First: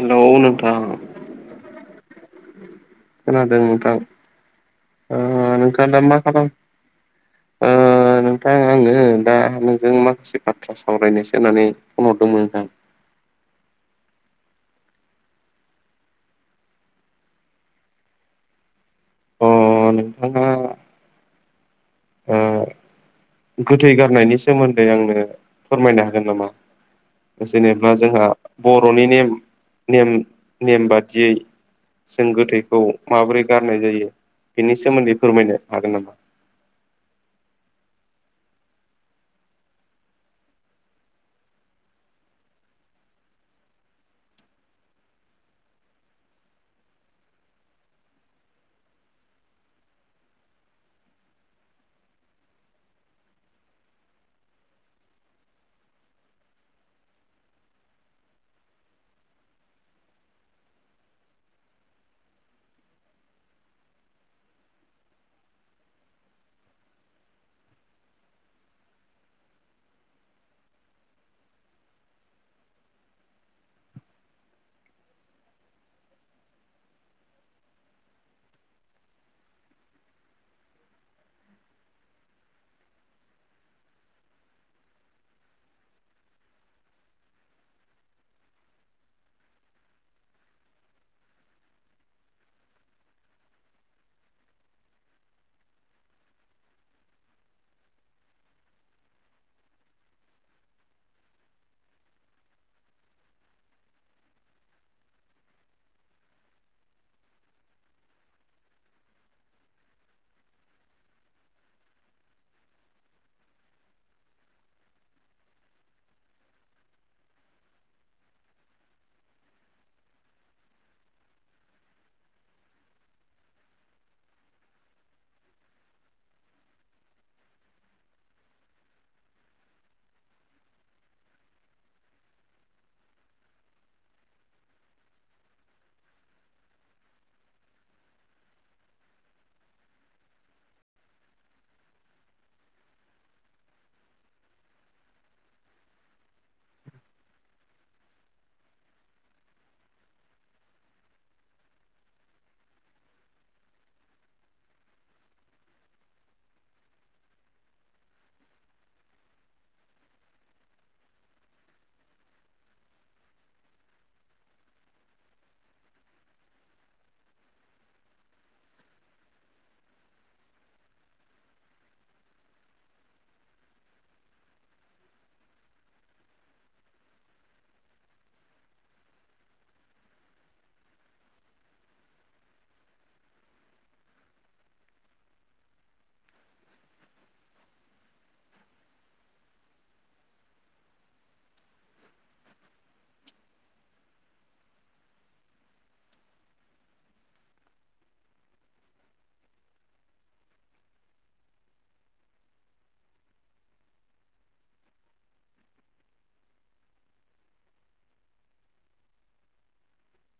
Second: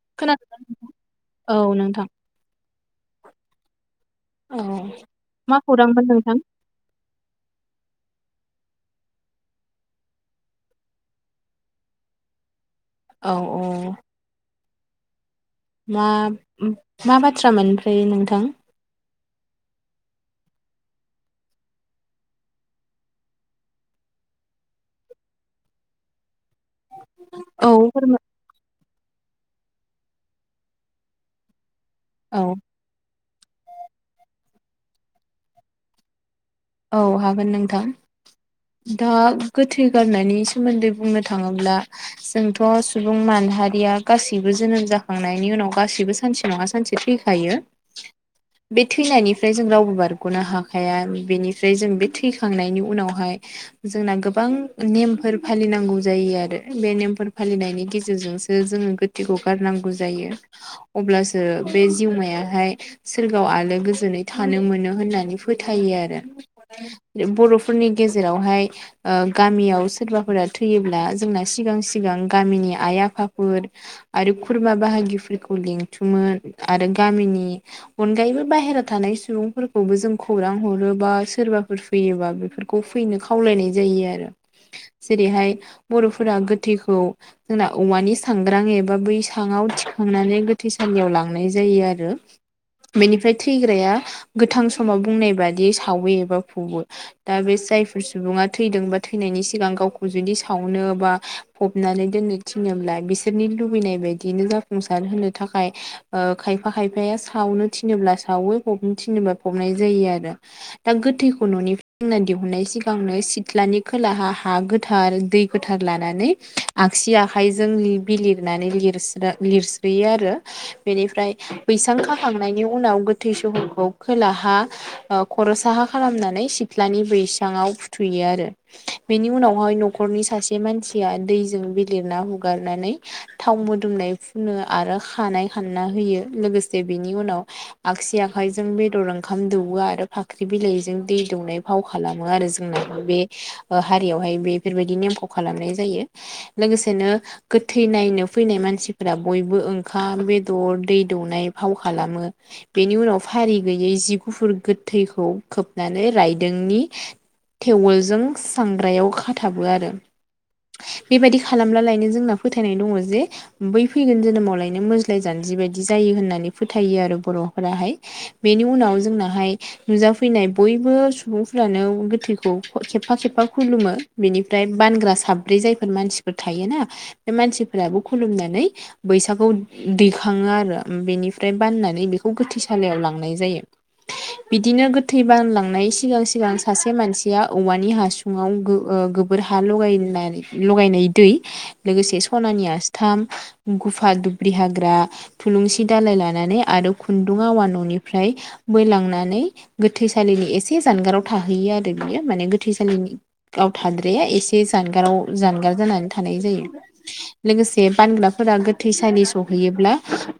Hello नोंथां खोनादों औ नोंथां खोनादों नोंथां औ नोंथां। मा नोंथाङ दा खौरांमोन मा नोंथां? खालाम ओ नोंथां आङो दा नोंजों माखासे बाथ्रा सावरायनोसो होननानै फन हरदोंमोन नोंथां। औ औ। मा मा बाथ्रामोन ओमफ्राय नोंथां? अ नोंथाङा ओ। गोथै गारनायनि सोमोन्दै आंनो फोरमायनो हागोन नामा? औ जेनेबा फोरमाय जोंहा बर'नि नेम नेम नेम बादियै जों औ गोथैखौ माबोरै गारनाय जायो बेनि सोमोन्दै फोरमायनो हागोन नामा? औ हागोन नोंथां। दा गोथै गारनायनि सोमोन्दै बुंनो थाङोब्ला। जोंथ' सुबुं माहारिया गासैबो जोनोम जाखांनायनि उनाव गासैबो सानसे नङा सानसे थैखायो। [inaudible] बे थैनायनिफ्राय जों रावबो बारग'नो हाखाया। बेनि ओमफ्राय जों बे थैखांनायनि उनावहाय जोंना गोबां नेमफोर फालिनांगौ जायो आरो बे नेमफोर फालिनायनि गेजेरजोंसो ओ जों गोथैखौ गारनांगौ जायो अब्लासो बे जिउमायाहाय सोरगोाव आलो गोजोनै थानो मोनो होननानै फोथायो आरो बर'फोरनि गेजेरावहाय ओ गामियाव सोरबाफोरा थैयोब्ला जोंना सिगां सिगां गामिनि आइ आफाफोर आरो खुरमा बाहागिफोरखौ लिंथुमो आरो गामिनि अनगायैबो बाहेरायाव थानाय सुबुंफोरखौबो जों खौरां हरोबा सोरबाफोर फैयोबा बेफोरखौ फैनो खावलायनाय जायो आरो जेरैहाय बर'फोरा गोथैखौ जोंना औवानि सांग्रां एबा बैसाङाव थिखांनानै गोथैसालियाव लांनाय जायो आरो बेनिफ्राय थैग्राया गोथां समाव बुंनाय बादि सावो एबा फबो। दा बे जायफोर सुबुङा थैदों बा थैनायनि सिगां गावखौ जुदि सावनो बा फबनानै दोननो थिनोब्ला बिसोरनि लुबैनाय बायदिनो जाफुंसार होनो थाखाय ओ खायफा खायफाया सावनो थिनोब्ला सावो फबनो थिनोब्ला फबनाय जायो आरो दा गोथैखौ न'निफ्राय जोंना दिहुननाय सिगांनो सिथ्लानि खोलाहा हा गोथार दै गोथार लानानै आगसि आखाइजों लि बिलिरनानै लिर लिरस्रोयो आरो बेनिफ्राय बैसां खाखांनायनि उनाव गोथै सहखौ खोलाहा ओ खर'सा खालामनानै सिथ्लानि बैसाङाव फुथुयो आरो बेनि उनावहाय न'खरनि सासे मानसिया दैजों बिलिरना हुगारनानै थाव मोदोमनाय फुनो आरो खानाय खानना होयो लोगोसे बेनि उनाव आगसि आखायजों बेदर ओंखाम दौवो आरो फा फाख्रि बिलाइजों दै दौनाय फाव खालामो आरो जोंना बे हारियावहाय बे बेफोरबायदि नेमखौ खालामनाय जायो। लोगोसेनो गोथै नायनो फैनाय मानसिफोरा बयबो ओंखाम बेदर दै दौनाय फाव खालामो। बेनि उनाव फारि गैयै जि गुफुर गोथैखौ खोबनानै रायदोंनि टेवलजों सांग्रायाव खाथाबो आरो बेबायदि खालामब्लालायनो जोंना फोथायनाय दङ जे बै फैगोन जोनोमावलायनो मोज्लाय जानजि बायदि जायो होननानै फोथायो आरो बर'फोराहाय। बेनि उनाव जोंनाहाय नुजाफैनाय बयबो सुबुंफ्रानो गोथैखौ खेबफा खेबफा खुलुमो। बिनिफ्राय बानग्रा साब्रै जायफोर मानसिफोर थायोना बे मानसिफोराबो खुलुमनानै बैसाखौ दैखाङो आरो बेनिफ्राय बाननानै बेखौ गोथैसालियाव लांनाय जायो। बिदिनो गोथै बानलांनाय सिगां-सिगां सासे मानसिया औवानि हासुङाव गो ओ गोबोर हा लगायनानै लगायनाय दै। लोगोसे सनानि आस्थाम, गुफा, दुब्रि हाग्रा थुलुंसि दालाय लानानै आरो खुन्दुं आवा न'निफ्राय बोलांनानै नानै गोथैसालिनि एसे जानगाराव थाहैयो आरो बियो माने गोथैसालिनि गाव थाद्राया एसे जानगाराव जानगार जानानै थानाय जायो। लोगोसे बानग्राफोरा गोथै सालि सहैयोब्ला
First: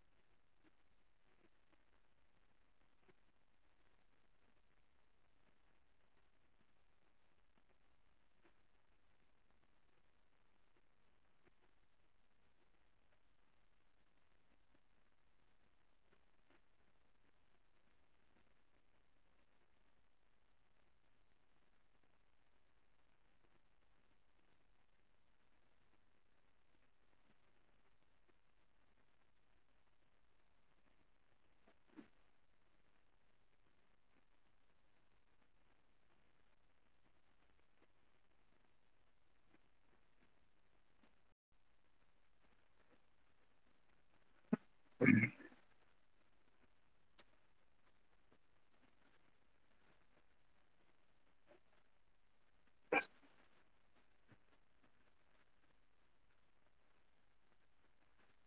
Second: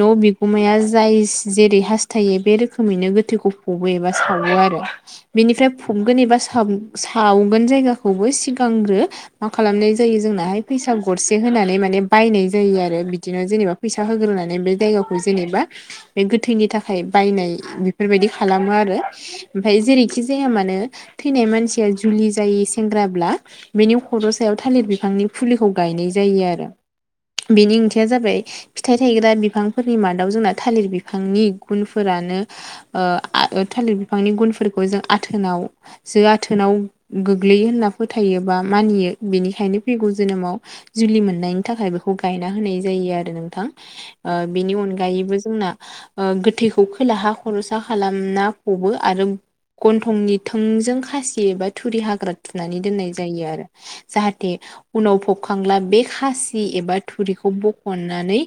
न' बिगुमाया जायसे जेरै हास्थायो बे रोखोमैनो गोथैखौ फबो एबा सावो आरो बेनिफ्राय फबगोन एबा साव-सावगोन जायगाखौबो सिगांग्रो मा खालामनाय जायो जोंनाहाय फैसा गरसे होनानै माने बायनाय जायो आरो बिदिनो जेनेबा फैसा होग्रोनानै बे जायगाखौ जेनेबा बे गोथैनि थाखाय बायनाय बेफोरबायदि खालामो आरो ओमफ्राय जेरैखि जाया मानो थैनाय मानसिया जुलि जायै सेंग्राब्ला बेनि खर' सायाव थालिर बिफांनि फुलिखौ गायनाय जायो आरो। बेनि ओंथिया जाबाय फिथाइ थायग्रा बिफांफोरनि मादाव जोंना थालिर बिफांनि गुनफोरानो ओ आ थालिर बिफांनि गुनफोरखौ जों आथोनाव जो आथोनाव गोग्लैयो होनना फोथायो, बा मानियो, बेनिखायनो फैगौ जोनोमाव जुलि मोननायनि थाखाय बेखौ गायना होनाय जायो आरो नोंथां। ओ बेनि अनगायैबो जोंना ओ गोथैखौ खोलाहा खरसा ना खालामना फबो आरो गन्थंनि थोंजों खासि एबा थुरि हाग्रा थुनानै दोननाय जायो आरो जाहाथे उनाव फबखांब्ला बे खासि एबा थुरिखौ बखनानै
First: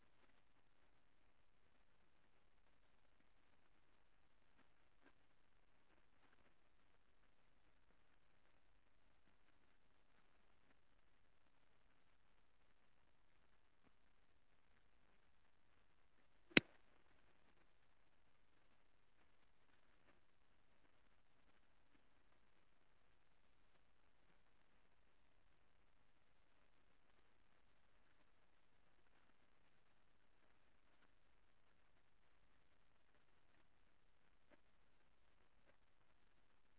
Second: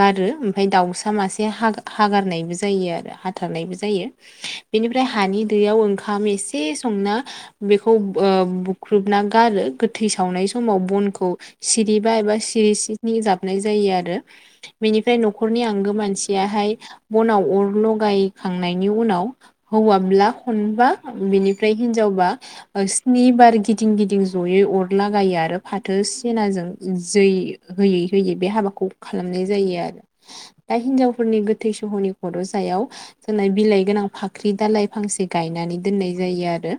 गारो ओमफाय दाउसा मासे हा-हागारनायबो जायो आरो हा थानायबो जायो बेनिफ्राय हानि दैयाव ओंखाम एसे संना बेखौ ओ बुख्रुबना गारो गोथै सावनाय समाव बनखौ सिरिबा एबा सिरि सिनि जाबनाय जायो आरो बेनिफ्राय न'खरनि आंगो मानसियाहाय बनाव अर लगाय खांनायनि उनाव हौवाब्ला खनबा बेनिफ्राय हिनजावबा ओ स्नि बार गिदिं गिदिं जयै अरलागायो आरो फाथो सेनाजों जै होयै होयै बे हाबाखौ खालामनाय जायो आरो दा हिनजावफोरनि गोथै सहनि खर' जायाव जानाय बिलाइ गोनां फाख्रि दालइ फांसे गायनानै दोननाय जायो आरो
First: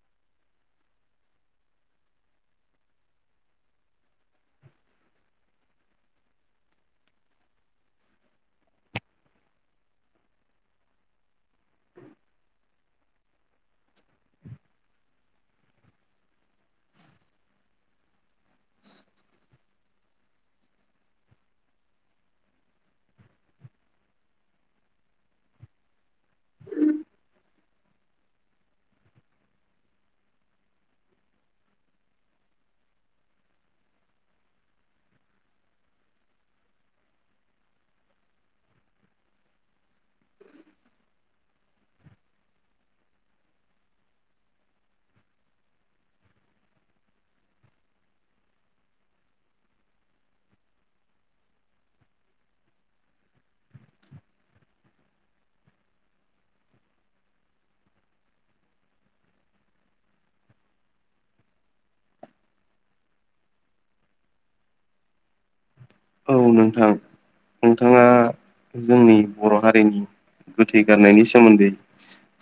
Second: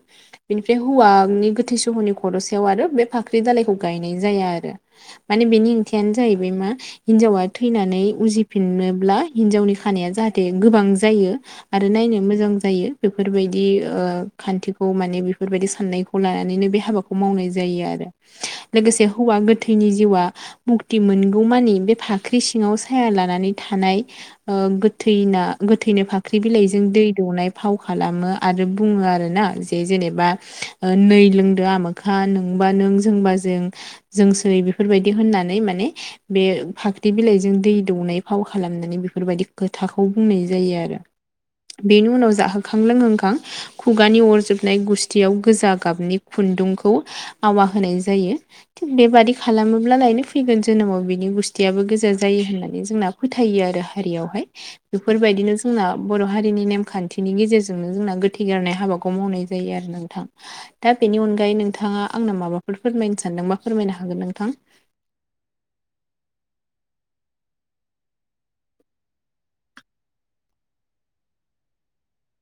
बेनिफ्राय हौवानि गोथै सहनि खर' सायाव आरो बे फाख्रि दालाायखौ गायनाय जाया आरो माने बेनि ओंथियानो जाहैबाय मा हिनजावा थैनानै उजिफिनोब्ला, हिनजावनि खानाया जाहाथे गोबां जायो। आरो नायनो मोजां जायो बेफोरबायदि ओ खान्थिखौ माने, बेफोरबायदि साननाय खौ लानानैनो बे हाबाखौ मावनाय जायो आरो लोगोसे हौवा गोथैनि जिउआ मुक्ति मोनगौमानि बे फाख्रि सिङाव साया लानानै थानाय ओ गोथैना गोथैनो फाख्रि बिलाइजों दै दौनाय फाव खालामो आरो बुङो आरो ना जे जेनेबा ओ नै लोंदो आमोखा नोंबा नों जोंबा जों जोंसै बेफोरबायदि होननानै माने बे फाख्रि बिलाइजों दै दौनाय फाव खालामनानै बेफोरबायदि खोथाखौ बुंनाय जायो आरो बेनि उनाव जाहोखां लोंहोखां खुगानि अरजोबनाय गुस्थियाव गोजा गाबनि खुन्दुंखौ आवा होनाय जायो। थिग बेबादि खालामोब्ला लायनो फैगोन जोनोमाव बिनि गुस्थियाबो गोजा जायो होननानै जोंना फोथायो आरो हारियावहाय बेफोरबायदिनो जोंना बर' हारिनि नेमखान्थिनि गेजेरजोंनो जोंना गोथै गारनाय हाबाखौ मावनाय जायो आरो नोंथां। दा बेनि अनगायै नोंथांङा आंनो माबाफोर फोरमायनो सानदोंबा फोरमायनो हागोन नोंथां। औ नोंथां। नोंथांङा जोंनि बर' हारिनि गोथै गारनायनि सोमोन्दै।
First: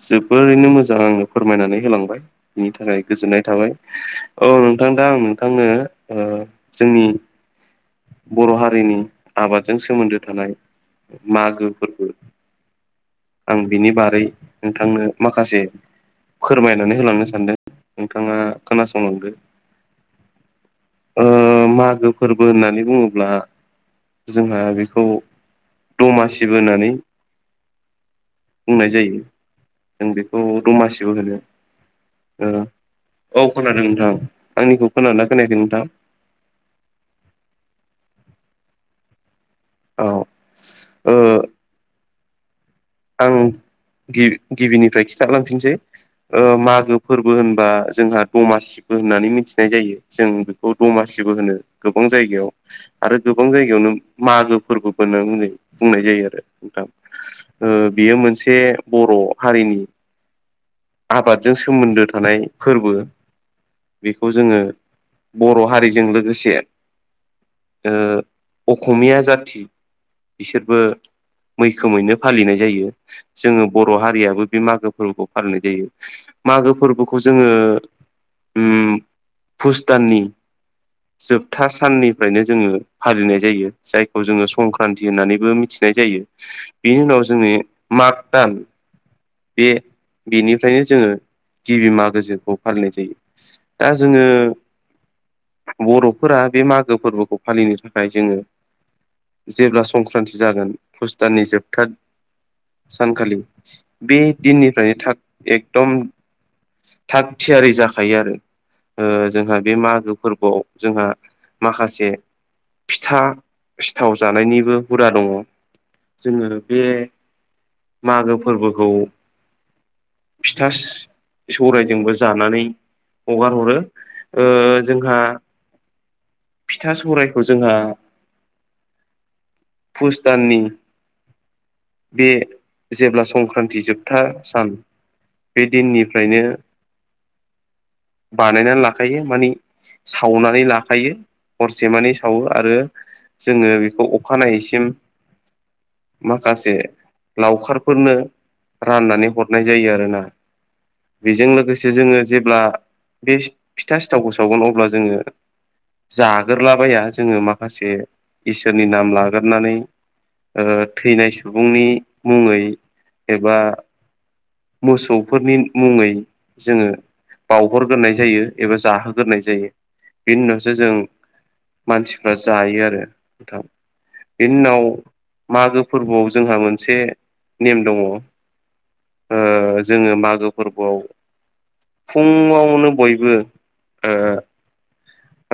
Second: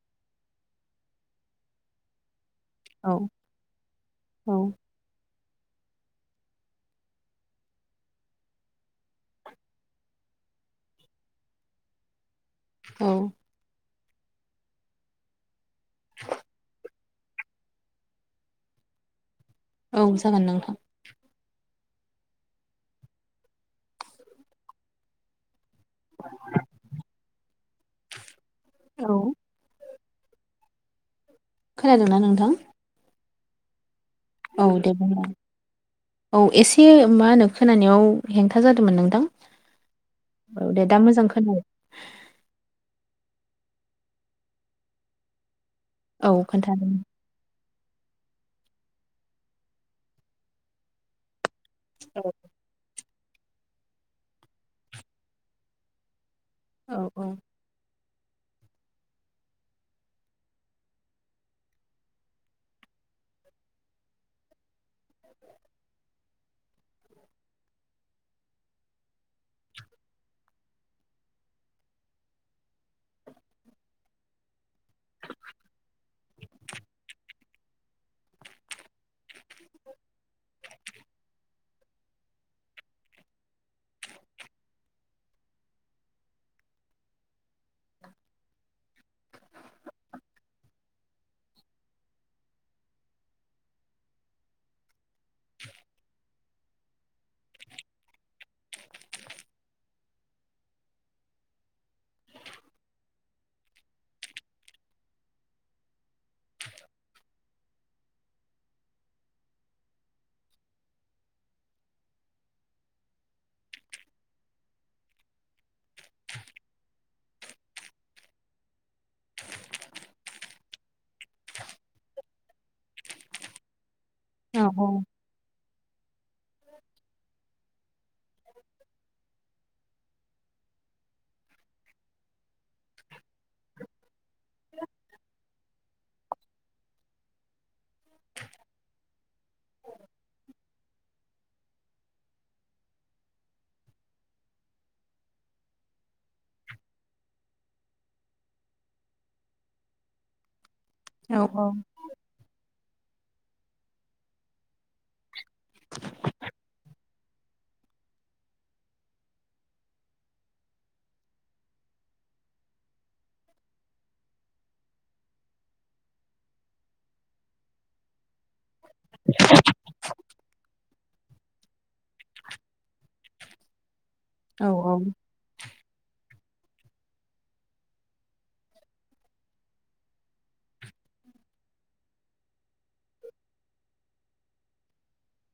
जोबोरैनो मोजां आंनो फोरमायनानै होलांबाय। बिनि थाखाय औ गोजोननाय थाबाय औ नोंथां दा आं नोंथांनो ओ जोंनि बर' हारिनि आबादजों सोमोन्दो थानाय मागो फोरबो औ। आं बिनि बारै नोंथांनो माखासे फोरमायनानै होलांनो सानदों नोंथांङा खोनासंलांदो। औ जागोन नोंथां। ओ मागो फोर्बो होननानै बुङोब्ला जोंहा बेखौ दमासिबो होननानै बुंनाय जायो औ जों बेखौ दमासिबो होनो। खोनादोंना ओ नोंथां। औ खोनादों नोंथां। औ आंनिखौ दे खोनादोंना बुंलाय खोनायाखै नोंथां औ एसे मा होनो खोनानायाव हेंथा जादोंमोन नोंथां। औ औ दे दा ओ मोजां खोनाबाय। आं गि-गिबिनिफ्राय खिथा लांफिननोसै औ ओ खोन्थादों मागो फोर बो होनबा जोंहा दमासिबो होननानै मिथिनाय जायो जों बेखौ दमासिबो होनो। गोबां जायगायाव आरो गोबां जायगायावनो मागो फोर्बो होननानैै बुंनाय बुंनाय जायो आरो नोंथां। औ औ। ओ बियो मोनसे बर' हारिनि आबादजों सोमोन्दो थानाय फोर्बो। बेखौ जोंङो बर' हारिजों लोगोसे ओ अखमिया जाती बिसोरबो मैखोमैनो फालिनाय जायो। जोंङो बर' हारियाबो बे मागो फोर्बोखौ फालिनाय जायो। मागो फोर्बोखौ जोङो ‌उम पुष दाननि जोबथा साननिफ्रायनो जोङो फालिनाय जायो। जायखौ जोंङो संक्रान्ति होननानैबो मिथिनाय जायो। बिनि उनाव जोङो माग दान। बे बेनिफ्रायनो जोंङो गिबि मागो जेखौ फालिनाय जायो। दा जोङो बर'फोरा बे मागो फोर्बोखौ फालिनो थाखाय जोङो जेब्ला संक्रान्ति जागोन पुष दाननि जोबथा सानखालि बे दिननिफ्रायनो थाग एकदम थाग थियारि जाखायो आरो। ओ जोंहा बे मागो फोर्बोआव जोंहा माखासे फिथा सिथाव जानायनिबो हुदा दंङ। जोङो बे मागो फोर्बोखौ फिथा सौरायजोंबो जानानै हगार हरो। औ ओ जोंहा फिथा सौरायखौ जोंहा पुष दाननि बे जेब्ला संक्रान्ति जोबथा सान बे दिननिफ्रायनो बानायनानै लाखायो माने सावनानै लाखायो। हरसेमानि सावो आरो जोंङो बेखौ अखानायैसिम माखासे लावखारफोरनो राननानै हरनाय जायो आरोना। औ बेजों औ लोगोसे जोङो जेब्ला बे फिथा सिथावखौ सावगोन अब्ला जोङो जागोरलाबाया जोङो माखासे इसोरनि नाम लागोरनानै ओ थैनाय सुबुंनि मुङै एबा मोसौफोरनि मुङै जोङो बावहरगोरनाय जायो। एबा जाहोगोरनाय जायो बेनि उनावसो जों मानसिफ्रा जायो आरो। [unintelligible] बेनि औ उनाव औ। मागो फोर्बोआव जोंहा मोनसे नेम दङ ओ जोङो मागो फोर्बोआव फुङावनो बयबो ओ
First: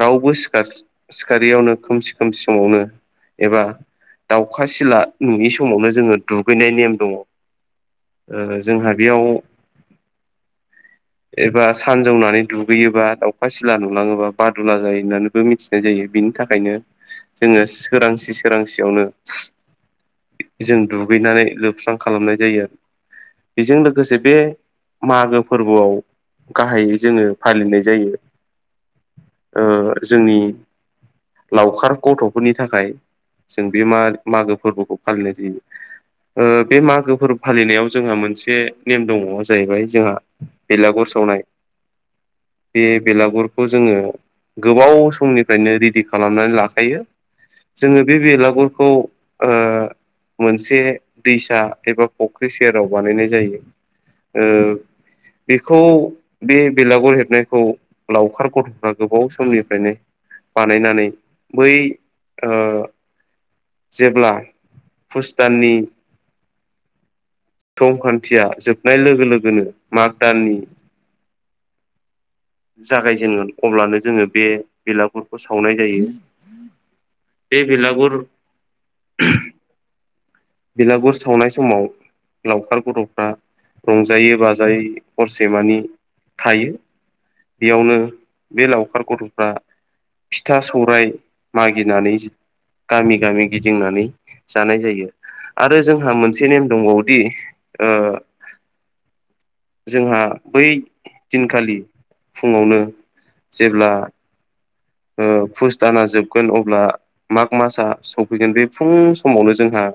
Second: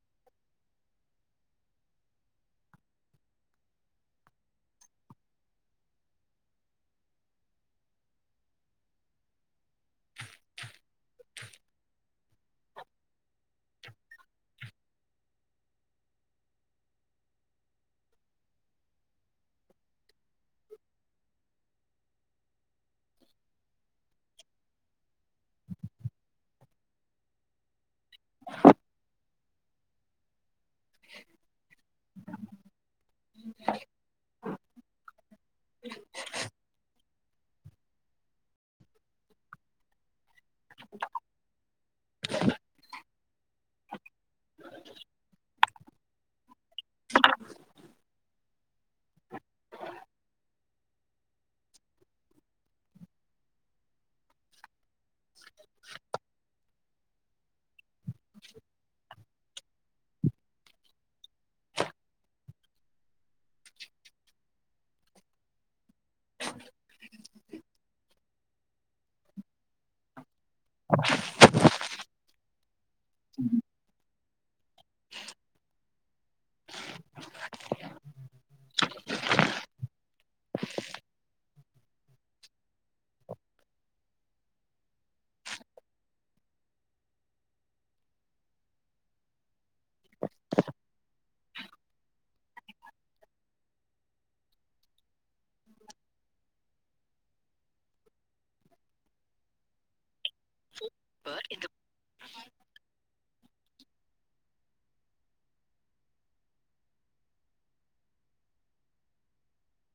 रावबो सिखारयावनो खोम सि खोम समावनो एबा दाउखा सिला नुयि समावनो जोङो दुगैनाय नेम दङ। जोंहा बेयाव एबा सानजौनानै दुगैयोबा दाखा सिला नुलाङोबा दुला जायो होननानैबो मिथिनाय जायो बिनि थाखायनो जोङो सोरांसि सोरांसियावनो। जों दुगैनानै लोबस्रां खालामनाय जायो आरो। बेजों लोगोसे बे मागो फोर्बोआव गाहायै जोङो फालिनाय जायो। ओ जोंनि लावखार गथ'फोरनि थाखाय जों बे मा-मागो फोर्बोखौ फालिनाय जायो। ओ बे मागो फोरबो फालिनायाव जोंहा मोनसे नेम दङ जाहैबाय जोंहा बेलागर सावनाय। बे बेलागुरखौ जोङो गोबाव समनिफ्रायनो रेडि खालामनानै लाखायो। जोङो बे बेलागुरखौ ओ मोनसे दैसा एबा फुख्रि सेराव बानायनाय जायो ओ बेखौ बे बेलागुर हेबनायखौ लावखार गथ'फ्रा गोबाव समनिफ्रायनो बानायनानै बै ओ जेब्ला फुस दाननि [inaudible] समखान्थिया जोबनाय लोगो लोगोनो माग दाननि जागायजेनगोन अब्लानो जोङो बे बेलागुरखौ सावनाय जायो बे बेलागुर बिलागुर सावनाय समाव लावखार गथ'फ्रा रंजायै बाजायै हरसे मानि थायो। बेयावनो बे लावखार गथ'फ्रा फिथा सौराय मागिनानै गामि गामि गिदिंनानै जानाय जायो। आरो जोंहा मोनसे नेम दंबावोदि ओ जोंहा बै दिनखालि फुङावनो जेब्ला पुस दाना जोबगोन अब्ला माग मासआ सफैगोन बे फुं समावनो जोंहा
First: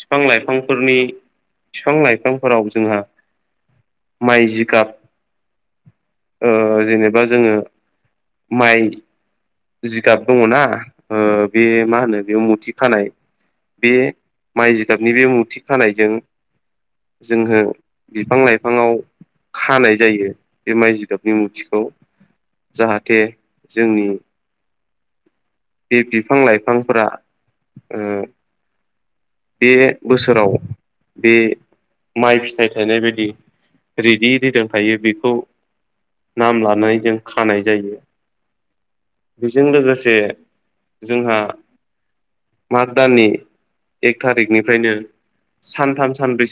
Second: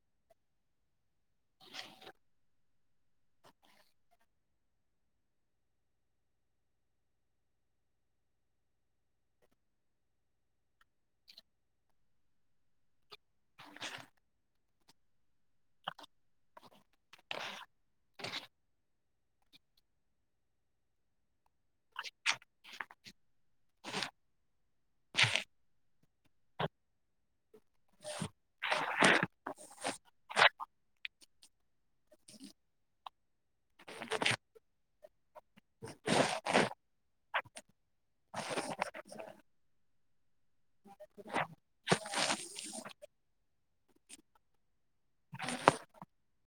बिफां लाइफांफोरनि बिफां लाइफांफोराव जोंहा माइ जिगाब जेनेबा जोङो माइ जिगाब दङनाा बे मा होनो बे मुथि खानाय बे माइ जिगाबनि बे मुरथि खानायजों जोङो बिफां लाइफाङाव खानाय जायो बे माइ जिगाबनि मुथिखौ जाहाथे जोंनि बे बिफां लाइफांफोरा ओ बे बोसोराव बे माइ फिथाइ थायनाय बायदि रेदि रिदां थायो बेखौ नाम लानानै जों खानाय जायो बेजों लोगोसे जोंहा माग दाननि एक थारिकनिफ्रायनो सानथाम सानब्रै